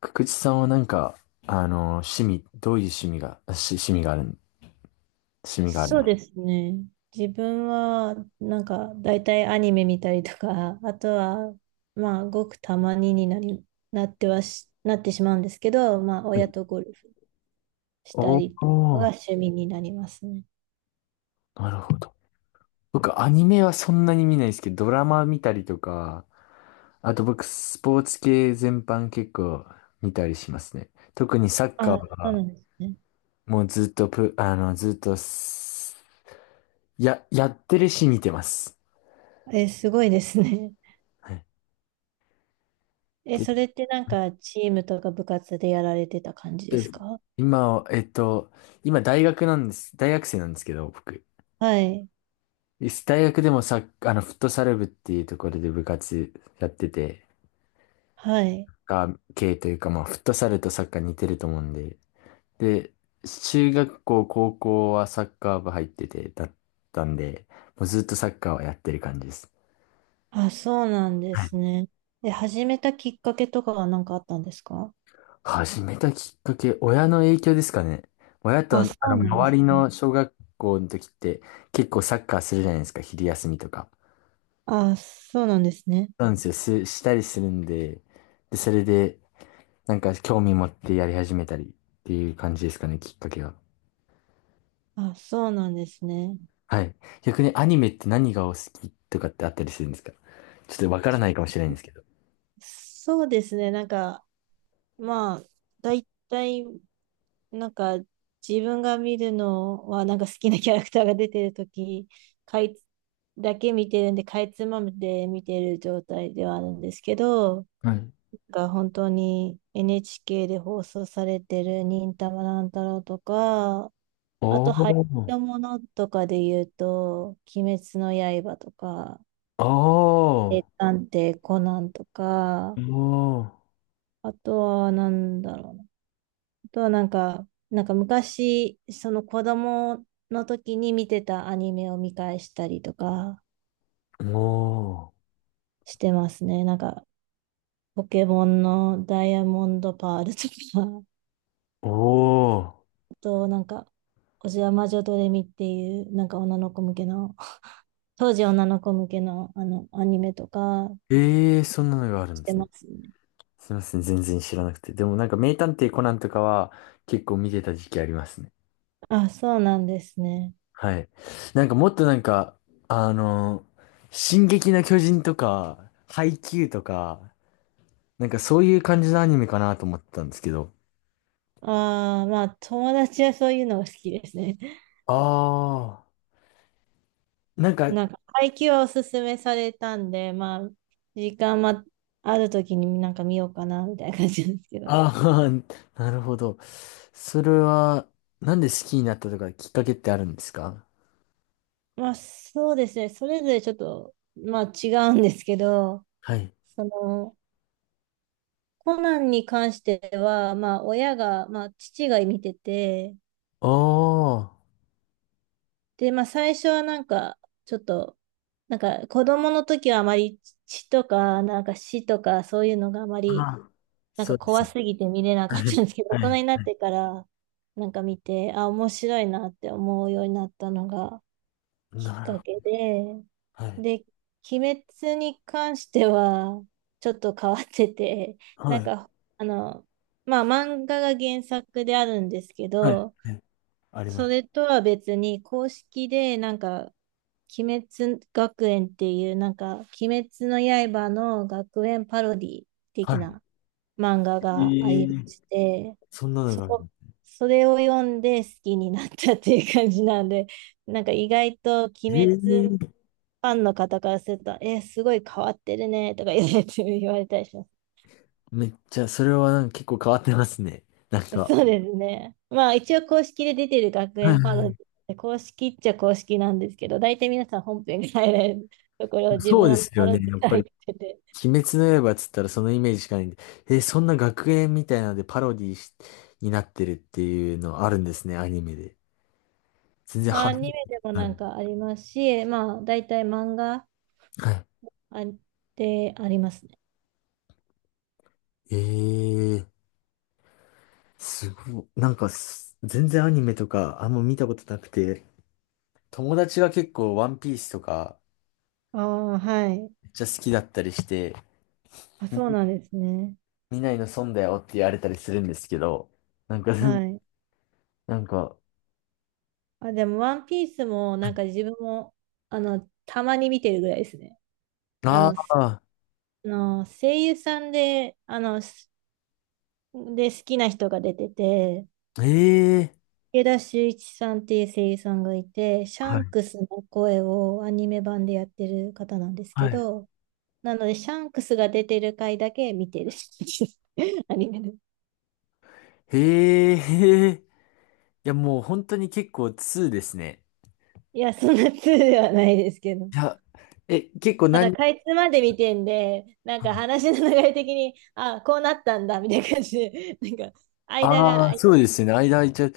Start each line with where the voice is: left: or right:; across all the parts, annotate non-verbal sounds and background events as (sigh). left: くくちさんはなんか、趣味、どういう趣味が、し、趣味がある、趣味がある
right: そ
left: の
right: う
left: は
right: ですね。自分は、大体アニメ見たりとか、あとは、まあ、ごくたまにになり、なってはし、なってしまうんですけど、まあ、親と
left: い
right: ゴルフした
left: お
right: りが
left: ー、
right: 趣味になりますね。
left: なるほど。僕、アニメはそんなに見ないですけど、ドラマ見たりとか、あと僕、スポーツ系全般結構見たりしますね。特にサッカー
right: あ、そうな
left: は、
right: んですね。
left: もうずっとプ、あの、ずっとす、や、やってるし見てます。
right: え、すごいですね。
left: はい。
right: え、
left: で、
right: それってなんか、チームとか部活でやられてた感じで
left: で
right: すか？
left: 今は、今大学なんです。大学生なんですけど、僕。
right: はい。
left: 大学でもサッあの、フットサル部っていうところで部活やってて、
right: はい。
left: が、系というか、まあ、フットサルとサッカー似てると思うんで、で、中学校、高校はサッカー部入ってて、だったんで、もうずっとサッカーはやってる感じです。
right: あ、そうなんで
left: はい。
right: すね。で、始めたきっかけとかは何かあったんですか？
left: 始めたきっかけ、親の影響ですかね。親と、あ
right: あ、
left: の、
right: そうなんで
left: 周
right: す
left: り
right: ね。
left: の小学校の時って、結構サッカーするじゃないですか、昼休みとか。
right: あ、そうなんですね。
left: なんですよ、す、したりするんで、で、それで、なんか興味持ってやり始めたりっていう感じですかね、きっかけは。
right: あ、そうなんですね。
left: はい。逆にアニメって何がお好きとかってあったりするんですか？ちょっとわからないかもしれないんですけど。
right: そうですね。まあ、大体、なんか、自分が見るのは、なんか好きなキャラクターが出てるとき、かいつ、だけ見てるんで、かいつまんで見てる状態ではあるんですけど、
left: はい。
right: が本当に NHK で放送されてる忍たま乱太郎とか、あ
left: おー、
right: と、流行
left: お
right: りの
left: ー、
right: ものとかで言うと、鬼滅の刃とか、
left: お
right: 名
left: ー、
right: 探偵コナンとか、あとはなんだろうな。あとはなんか、なんか昔、その子供の時に見てたアニメを見返したりとか
left: お
right: してますね。なんか、ポケモンのダイヤモンドパールとか、
left: ー、おー。
right: (laughs) あとなんか、おじや魔女ドレミっていう、なんか女の子向けの、当時女の子向けのあの、アニメとか
left: ええー、そんなのがある
right: し
left: んで
right: て
left: すね。
right: ますね。
left: すいません、全然知らなくて。でもなんか名探偵コナンとかは結構見てた時期ありますね。
right: あ、そうなんですね。
left: はい。なんかもっとなんか、あの、進撃の巨人とか、ハイキューとか、なんかそういう感じのアニメかなと思ってたんですけど、
right: ああ、まあ、友達はそういうのが好きですね。
left: あ、なんか、
right: なんか、配給はおすすめされたんで、まあ、時間まあるときになんか見ようかな、みたいな感じなんですけど。
left: ああ、(laughs) なるほど。それは、なんで好きになったとかきっかけってあるんですか？
right: (laughs) まあ、そうですね。それぞれちょっと、まあ、違うんですけど、
left: はい。
right: その、コナンに関しては、まあ、親が、まあ、父が見てて、
left: あ、あ。
right: で、まあ、最初はなんか、ちょっと、なんか、子供の時はあまり血とか、なんか死とか、そういうのがあまり、
left: あ。あ、
right: なん
left: そ
right: か
left: うで
right: 怖
left: すね。
right: すぎて見れなか
left: は
right: っ
left: い。
right: たんですけど、大人にな
left: は
right: っ
left: い。
right: てから、なんか見て、あ、面白いなって思うようになったのがきっ
left: なる
right: か
left: ほど。
right: けで、
left: はい。
right: で、鬼滅に関しては、ちょっと変わってて、なん
left: はい。
right: か、あの、まあ、漫画が原作であるんですけ
left: はい。
right: ど、
left: はい。ありま
right: それ
left: す。
right: とは別に、公式で、なんか、鬼滅学園っていう、なんか、鬼滅の刃の学園パロディ
left: は
right: 的
left: い。
right: な漫画
left: え
right: がありま
left: ー、
right: して、
left: そんなの
right: そ
left: がある。
right: こ、それを読んで好きになったっていう感じなんで、(laughs) なんか意外と鬼滅フ
left: ええ。
right: ァンの方からすると、え、すごい変わってるねとか言われたりします。
left: めっちゃ、それはなんか結構変わってますね。なん
right: (laughs)
left: か。
right: そうですね。まあ一応公式で出てる学
left: は
right: 園パ
left: い。
right: ロディで、公式っちゃ公式なんですけど、大体皆さん本編が入れるところを (laughs) 自
left: そう
right: 分
left: で
right: は
left: す
right: パ
left: よ
right: ロ
left: ね。
right: ディ
left: やっ
right: から
left: ぱ
right: 入
left: り。
right: ってて、
left: 鬼滅の刃っつったらそのイメージしかないんで、え、そんな学園みたいなのでパロディしになってるっていうのあるんですね、アニメで。全然初
right: ア
left: めて
right: ニメ
left: 聞
right: で
left: い
right: も
left: た
right: な
left: ん
right: ん
left: で。
right: かありますし、まあ大体漫画
left: はい。
right: あでありますね。
left: えー、すごい。なんかす、全然アニメとかあんま見たことなくて、友達が結構ワンピースとか
right: ああ、はい。
left: めっちゃ好きだったりして、
right: あ、そうなんですね。
left: 見ないの損だよって言われたりするんですけど、なんか、(laughs)
right: はい。
left: なんか、
right: あ、でも、ワンピースも、なんか自分も、あの、たまに見てるぐらいですね。あ
left: あ
right: の、す
left: あ、
right: あの声優さんで、好きな人が出てて、
left: ええ
right: 池田秀一さんっていう声優さんがいて、シ
left: ー、
right: ャ
left: は
right: ンク
left: い。
right: スの声をアニメ版でやってる方なんです
left: は
right: け
left: い。
right: ど、なので、シャンクスが出てる回だけ見てる (laughs) アニメで。
left: へえ、へえ。いや、もう本当に結構2ですね。
right: いや、そんな通ではないですけど。
left: いや、え、結構
right: ただ、
left: 何、
right: かいつまで見てんで、なんか話の流れ的に、あ、こうなったんだ、みたいな感じで、なんか、間が
left: あ
right: 空
left: あ、
right: い
left: そうで
right: て、
left: すね。間空いちゃう。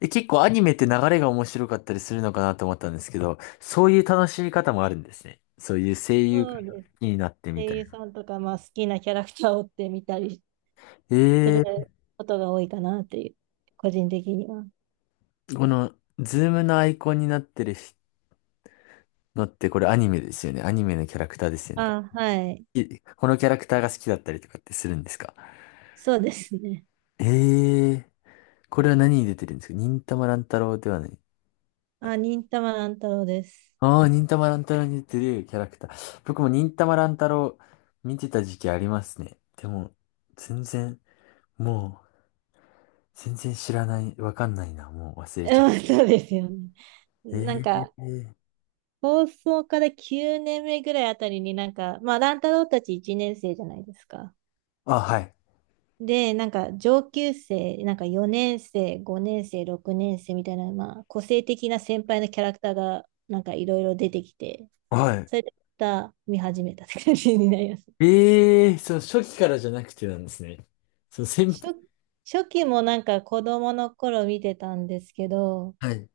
left: え、結構アニメって流れが面白かったりするのかなと思ったんですけど、そういう楽しみ方もあるんですね。そういう声優
right: そうです。
left: になってみ
right: 声
left: たい
right: 優
left: な。
right: さんとか、まあ、好きなキャラクターを追ってみたりする
left: え
right: ことが多いかなっていう、個人的には。
left: ー、この、ズームのアイコンになってるのってこれアニメですよね。アニメのキャラクターですよね。
right: あ、はい。
left: い、このキャラクターが好きだったりとかってするんですか？
right: そうですね。
left: えー、これは何に出てるんですか？忍たま乱太郎ではない。
right: あ、忍たま乱太郎です。
left: ああ、忍たま乱太郎に似てるキャラクター。僕も忍たま乱太郎見てた時期ありますね。でも、全然、もう、全然知らない、わかんないな。もう忘れちゃっ
right: うん
left: た。
right: そうですよね。
left: え
right: なんか、
left: え。
right: 放送から9年目ぐらいあたりになんか、まあ、乱太郎たち1年生じゃないですか。
left: あ、はい。
right: で、なんか上級生、なんか4年生、5年生、6年生みたいな、まあ、個性的な先輩のキャラクターが、なんかいろいろ出てきて、
left: はい。
right: それでまた見始めたって感じになります。
left: ええ、そう、初期からじゃなくてなんですね。そう、先輩。
right: 初、初期もなんか子供の頃見てたんですけど、
left: はい。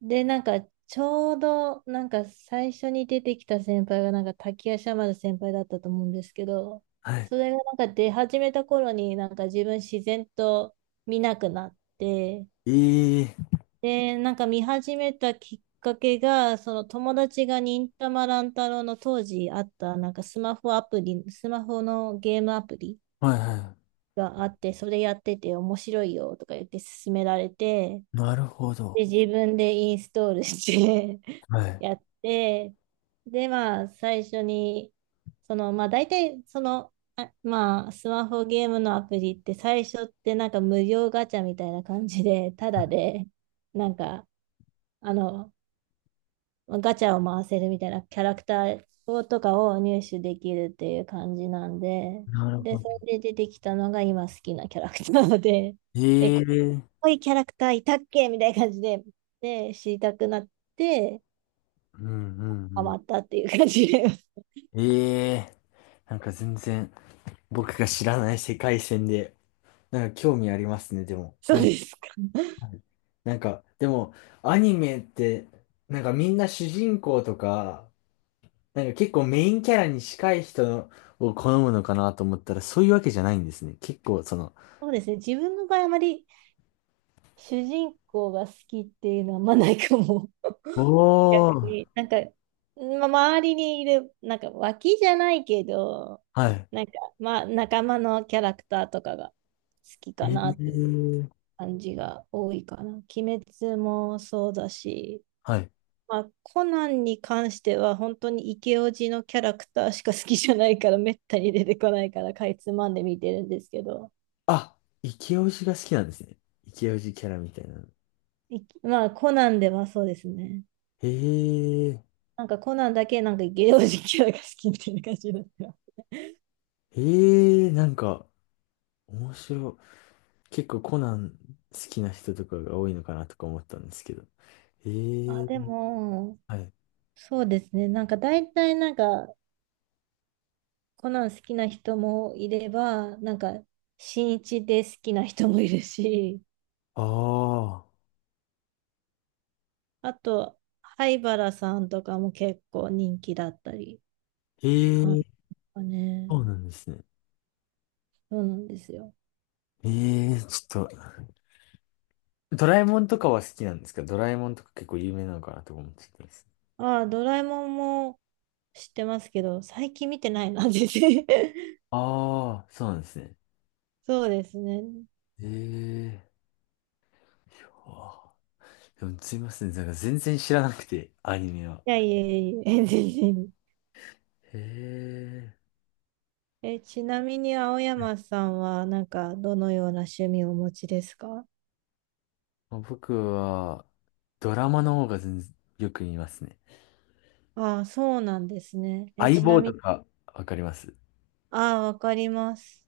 right: で、なんかちょうど、なんか最初に出てきた先輩が、なんか滝夜叉丸先輩だったと思うんですけど、
left: はい。
right: それがなんか出始めた頃に、なんか自分自然と見なくなって、
left: ええ。
right: で、なんか見始めたきっかけが、その友達が忍たま乱太郎の当時あった、なんかスマホアプリ、スマホのゲームアプリ
left: はい。は
right: があって、それやってて面白いよとか言って勧められて、
left: い。なるほ
right: で、
left: ど。
right: 自分でインストールして
left: は
right: (laughs)
left: い。
right: やって、で、まあ、最初に、大体、スマホゲームのアプリって最初ってなんか無料ガチャみたいな感じで、ただで、なんか、あの、ガチャを回せるみたいなキャラクターをとかを入手できるっていう感じなんで、
left: なる
right: で、
left: ほど。
right: それで出てきたのが今好きなキャラクターなので、(laughs) え、こ
left: ええ。
right: ういうキャラクターいたっけみたいな感じで、で、知りたくなって、
left: うんう
right: ハマっ
left: ん
right: たっていう感じで。(laughs)
left: うん。ええ。なんか全然、僕が知らない世界線で、なんか興味ありますね、でも。
right: そう
left: なんか、
right: ですか。
left: はい。なんかでも、アニメって、なんかみんな主人公とか、なんか結構メインキャラに近い人を好むのかなと思ったら、そういうわけじゃないんですね。結構、その、
right: そうですね。自分の場合、あまり主人公が好きっていうのはあんまないかも。逆
left: おー、
right: に、なんか、ま、周りにいる、なんか脇じゃないけど、
left: はい。
right: なんか、仲間のキャラクターとかが好き
left: え
right: かなっていう
left: ー、
right: 感じが多いかな。鬼滅もそうだし、
left: はい。
right: まあ、コナンに関しては本当にイケオジのキャラクターしか好きじゃないから、めったに出てこないから、かいつまんで見てるんですけど、
left: あ、イケオジが好きなんですね。イケオジキャラみたいなの。
right: いまあ、コナンではそうですね。
left: へえ、
right: なんかコナンだけなんかイケオジキャラが好きみたいな感じだった。
left: へえ、なんか、面白い。結構コナン好きな人とかが多いのかなとか思ったんですけど。え
right: あ、
left: え
right: で
left: ー。
right: も、
left: はい。
right: そうですね。なんか大体なんかコナン好きな人もいれば、なんか新一で好きな人もいるし、
left: ああ、
right: あと灰原さんとかも結構人気だったりって
left: ええ
right: 感じ
left: ー、
right: かね。
left: そうなんですね。
right: そうなんですよ。
left: ええー、ちょっと、ドラえもんとかは好きなんですか？ドラえもんとか結構有名なのかなとか思っちゃったんです。
right: ああ、ドラえもんも知ってますけど、最近見てないな、全然。(laughs)
left: ああ、そうなんですね。
right: そうですね。
left: ええー、いやー、でもすいません、なんか全然知らなくて、アニメは。
right: いやいやいや全然。
left: ええー。
right: え、ちなみに青山さんはなんかどのような趣味をお持ちですか？
left: まあ僕は、ドラマの方が全然よく見ますね。
right: ああ、そうなんですね。え、
left: 相
right: ちな
left: 棒
right: み
left: と
right: に、
left: か、わかります？
right: ああ、わかります。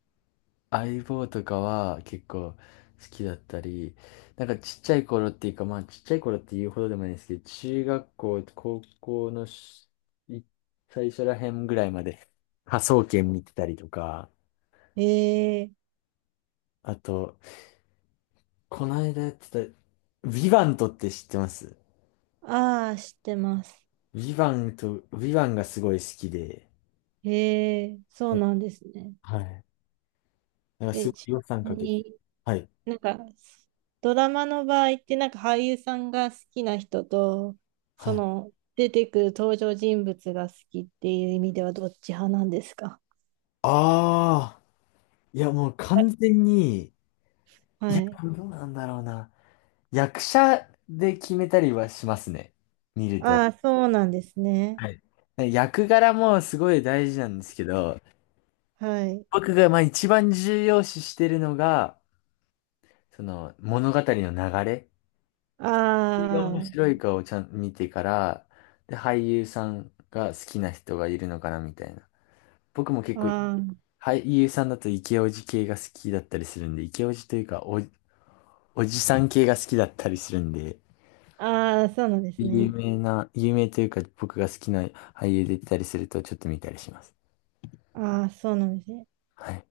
left: 相棒とかは結構好きだったり、なんかちっちゃい頃っていうか、まあちっちゃい頃って言うほどでもないですけど、中学校、高校のい最初ら辺ぐらいまで科捜研見てたりとか、
right: ええ
left: あと、この間やってた、ヴィヴァントって知ってます？
right: ああ、知ってます。
left: ヴィヴァンと、ヴィヴァンがすごい好きで、
right: ええそう
left: え、
right: なんですね。
left: はい。なんか
right: え、
left: すご
right: ち
left: い予算
right: な
left: か
right: み
left: けて、
right: に、
left: はい。
right: なんか、ドラマの場合って、なんか俳優さんが好きな人と、
left: は
right: そ
left: い。
right: の、出てくる登場人物が好きっていう意味ではどっち派なんですか？
left: ああ、いやもう完全に、い
right: は
left: や、
right: い。
left: どうなんだろうな。役者で決めたりはしますね。見ると。
right: ああ、そうなんですね。
left: はい。ね、役柄もすごい大事なんですけど、
right: はい。
left: 僕がまあ一番重要視してるのが、その物語の流れ。それが面
right: あ
left: 白いかをちゃんと見てから、で、俳優さんが好きな人がいるのかなみたいな。僕も結
right: あ、
left: 構、
right: あ
left: 俳優さんだとイケオジ系が好きだったりするんで、イケオジというかお、おじさん系が好きだったりするんで、
right: あ、ああ、そうなんです
left: 有
right: ね。
left: 名な、有名というか僕が好きな俳優出てたりするとちょっと見たりします。
right: ああ、そうなんですね。
left: はい。